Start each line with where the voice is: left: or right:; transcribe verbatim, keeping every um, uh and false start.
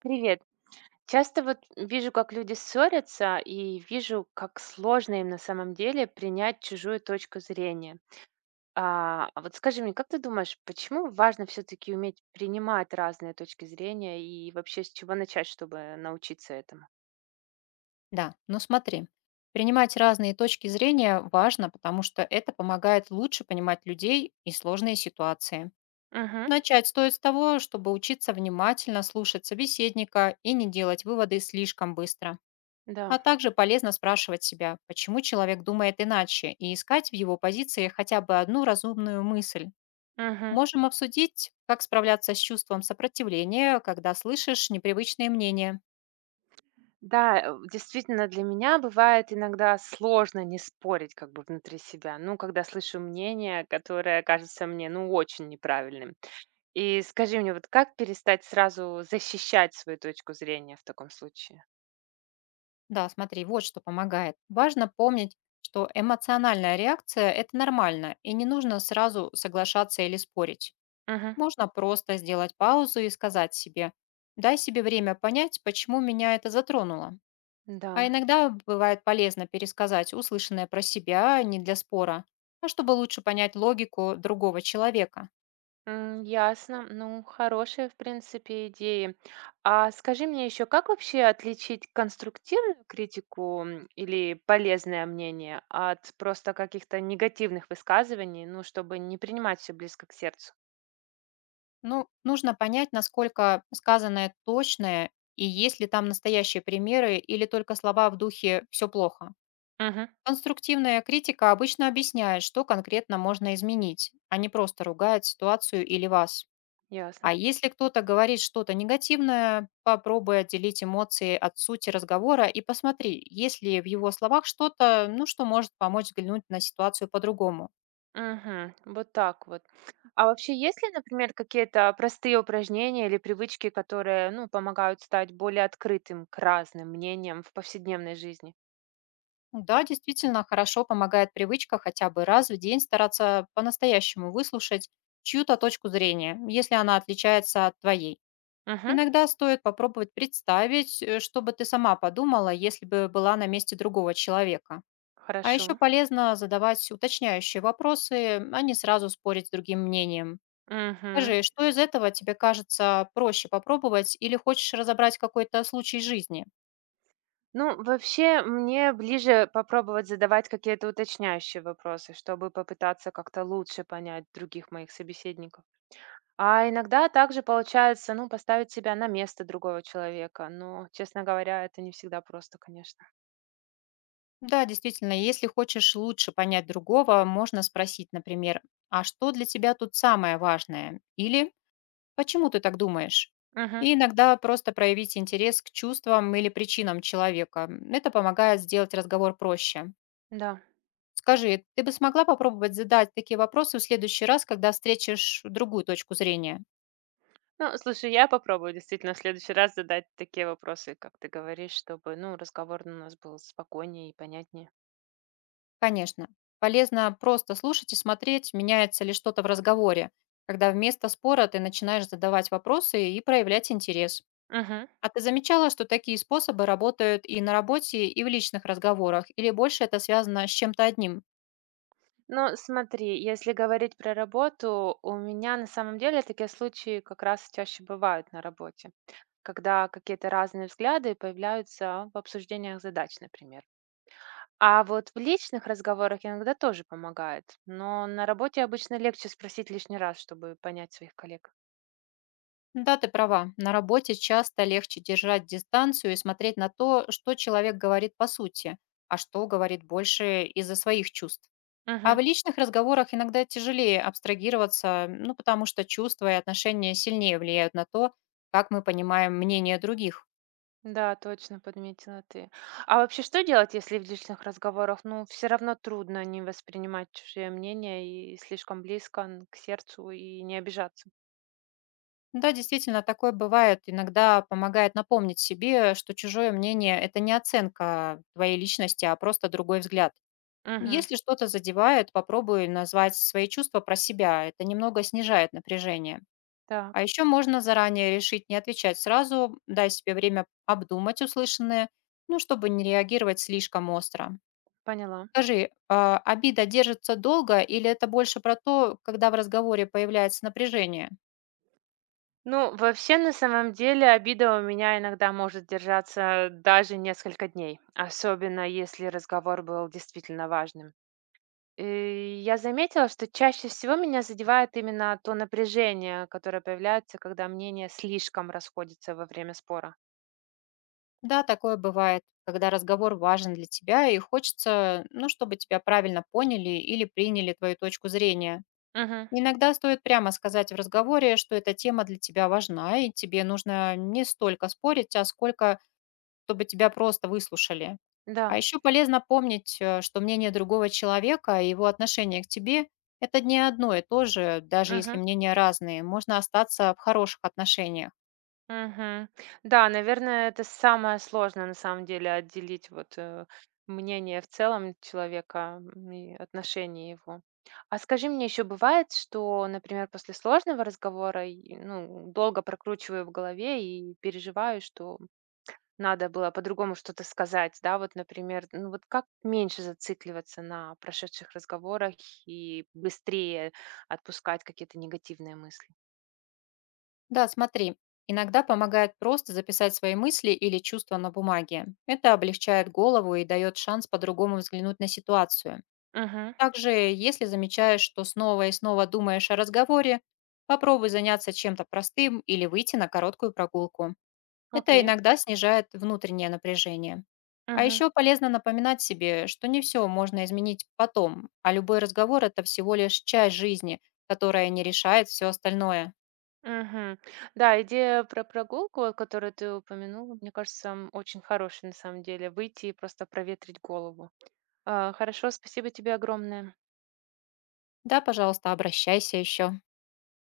right: Привет. Часто вот вижу, как люди ссорятся, и вижу, как сложно им на самом деле принять чужую точку зрения. А, а вот скажи мне, как ты думаешь, почему важно все-таки уметь принимать разные точки зрения и вообще с чего начать, чтобы научиться этому?
left: Да, ну смотри, принимать разные точки зрения важно, потому что это помогает лучше понимать людей и сложные ситуации.
right: Угу,
left: Начать стоит с того, чтобы учиться внимательно слушать собеседника и не делать выводы слишком быстро.
right: да.
left: А также полезно спрашивать себя, почему человек думает иначе, и искать в его позиции хотя бы одну разумную мысль.
right: Мгм.
left: Можем обсудить, как справляться с чувством сопротивления, когда слышишь непривычные мнения.
right: Да, э, действительно, для меня бывает иногда сложно не спорить как бы внутри себя, ну, когда слышу мнение, которое кажется мне, ну, очень неправильным. И скажи мне, вот как перестать сразу защищать свою точку зрения в таком случае?
left: Да, смотри, вот что помогает. Важно помнить, что эмоциональная реакция– это нормально, и не нужно сразу соглашаться или спорить.
right: Мгм.
left: Можно просто сделать паузу и сказать себе, дай себе время понять, почему меня это затронуло.
right: Да,
left: А иногда бывает полезно пересказать услышанное про себя а не для спора, а чтобы лучше понять логику другого человека.
right: М, ясно. Ну, хорошие, в принципе, идеи. А скажи мне еще, как вообще отличить конструктивную критику м, или полезное мнение от просто каких-то негативных высказываний, ну, чтобы не принимать все близко к сердцу?
left: Ну, нужно понять, насколько сказанное точное и есть ли там настоящие примеры или только слова в духе «все плохо».
right: Мгм.
left: Конструктивная критика обычно объясняет, что конкретно можно изменить, а не просто ругает ситуацию или вас.
right: Ясно.
left: А если кто-то говорит что-то негативное, попробуй отделить эмоции от сути разговора и посмотри, есть ли в его словах что-то, ну, что может помочь взглянуть на ситуацию по-другому.
right: Мгм. Вот так вот. А вообще есть ли, например, какие-то простые упражнения или привычки, которые, ну, помогают стать более открытым к разным мнениям в повседневной жизни?
left: Да, действительно, хорошо помогает привычка хотя бы раз в день стараться по-настоящему выслушать чью-то точку зрения, если она отличается от твоей.
right: Мгм.
left: Иногда стоит попробовать представить, э, что бы ты сама подумала, если бы была на месте другого человека. А
right: Хорошо.
left: еще полезно задавать уточняющие вопросы, а не сразу спорить с другим мнением.
right: Мгм.
left: Скажи, что из этого тебе кажется проще попробовать или хочешь разобрать какой-то случай жизни?
right: Ну, вообще, мне ближе попробовать задавать какие-то уточняющие вопросы, чтобы попытаться как-то лучше понять других моих собеседников. А иногда также получается, ну, поставить себя на место другого человека. Но, честно говоря, это не всегда просто, конечно.
left: Да, действительно, если хочешь лучше понять другого, можно спросить, например, а что для тебя тут самое важное? Или почему ты так думаешь?
right: Угу,
left: И иногда просто проявить интерес к чувствам или причинам человека. Это помогает сделать разговор проще.
right: да.
left: Скажи, ты бы смогла попробовать задать такие вопросы в следующий раз, когда встретишь другую точку зрения?
right: Ну, слушай, я попробую действительно в следующий раз задать такие вопросы, как ты говоришь, чтобы, ну, разговор у нас был спокойнее и понятнее.
left: Конечно. Полезно просто слушать и смотреть, меняется ли что-то в разговоре, когда вместо спора ты начинаешь задавать вопросы и проявлять интерес.
right: Мгм.
left: А ты замечала, что такие способы работают и на работе, и в личных разговорах, или больше это связано с чем-то одним?
right: Ну, смотри, если говорить про работу, у меня на самом деле такие случаи как раз чаще бывают на работе, когда какие-то разные взгляды появляются в обсуждениях задач, например. А вот в личных разговорах иногда тоже помогает, но на работе обычно легче спросить лишний раз, чтобы понять своих коллег.
left: Да, ты права. На работе часто легче держать дистанцию и смотреть на то, что человек говорит по сути, а что говорит больше из-за своих чувств. А
right: Мгм.
left: в личных разговорах иногда тяжелее абстрагироваться, ну, потому что чувства и отношения сильнее влияют на то, как мы понимаем мнение других.
right: Да, точно подметила ты. А вообще, что делать, если в личных разговорах, ну, все равно трудно не воспринимать чужие мнения и слишком близко н- к сердцу и не обижаться?
left: Да, действительно, такое бывает. Иногда помогает напомнить себе, что чужое мнение– это не оценка твоей личности, а просто другой взгляд.
right: Угу,
left: Если что-то задевает, попробуй назвать свои чувства про себя. Это немного снижает напряжение. А
right: так,
left: еще можно заранее решить не отвечать сразу, дай себе время обдумать услышанное, ну, чтобы не реагировать слишком остро.
right: поняла.
left: Скажи, а, обида держится долго или это больше про то, когда в разговоре появляется напряжение?
right: Ну, вообще, на самом деле, обида у меня иногда может держаться даже несколько дней, особенно если разговор был действительно важным. И я заметила, что чаще всего меня задевает именно то напряжение, которое появляется, когда мнения слишком расходятся во время спора.
left: Да, такое бывает, когда разговор важен для тебя и хочется, ну, чтобы тебя правильно поняли или приняли твою точку зрения.
right: Мгм.
left: Иногда стоит прямо сказать в разговоре, что эта тема для тебя важна, и тебе нужно не столько спорить, а сколько, чтобы тебя просто выслушали. А
right: Да.
left: еще полезно помнить, э, что мнение другого человека и его отношение к тебе– это не одно и то же, даже если
right: Мгм.
left: мнения разные, можно остаться в хороших отношениях.
right: Мгм. Да, наверное, это самое сложное, на самом деле, отделить вот э, мнение в целом человека м, и отношение его. А скажи мне, еще бывает, что, например, после сложного разговора, и, ну, долго прокручиваю в голове и переживаю, что надо было по-другому что-то сказать, да, вот, например, ну вот как меньше зацикливаться на прошедших разговорах и быстрее отпускать какие-то негативные мысли?
left: Да, смотри, иногда помогает просто записать свои мысли или чувства на бумаге. Это облегчает голову и дает шанс по-другому взглянуть на ситуацию.
right: Угу.
left: Также, если замечаешь, что снова и снова думаешь о разговоре, попробуй заняться чем-то простым или выйти на короткую прогулку. Это
right: Окей.
left: иногда снижает внутреннее напряжение. А
right: Мгм.
left: еще полезно напоминать себе, что не все можно изменить потом, а любой разговор– это всего лишь часть жизни, которая не решает все остальное.
right: Мгм. Да, идея про прогулку, вот которую ты упомянула, мне кажется, м, очень хорошая на самом деле. Выйти и просто проветрить голову. А, Хорошо, спасибо тебе огромное.
left: Да, пожалуйста, обращайся еще.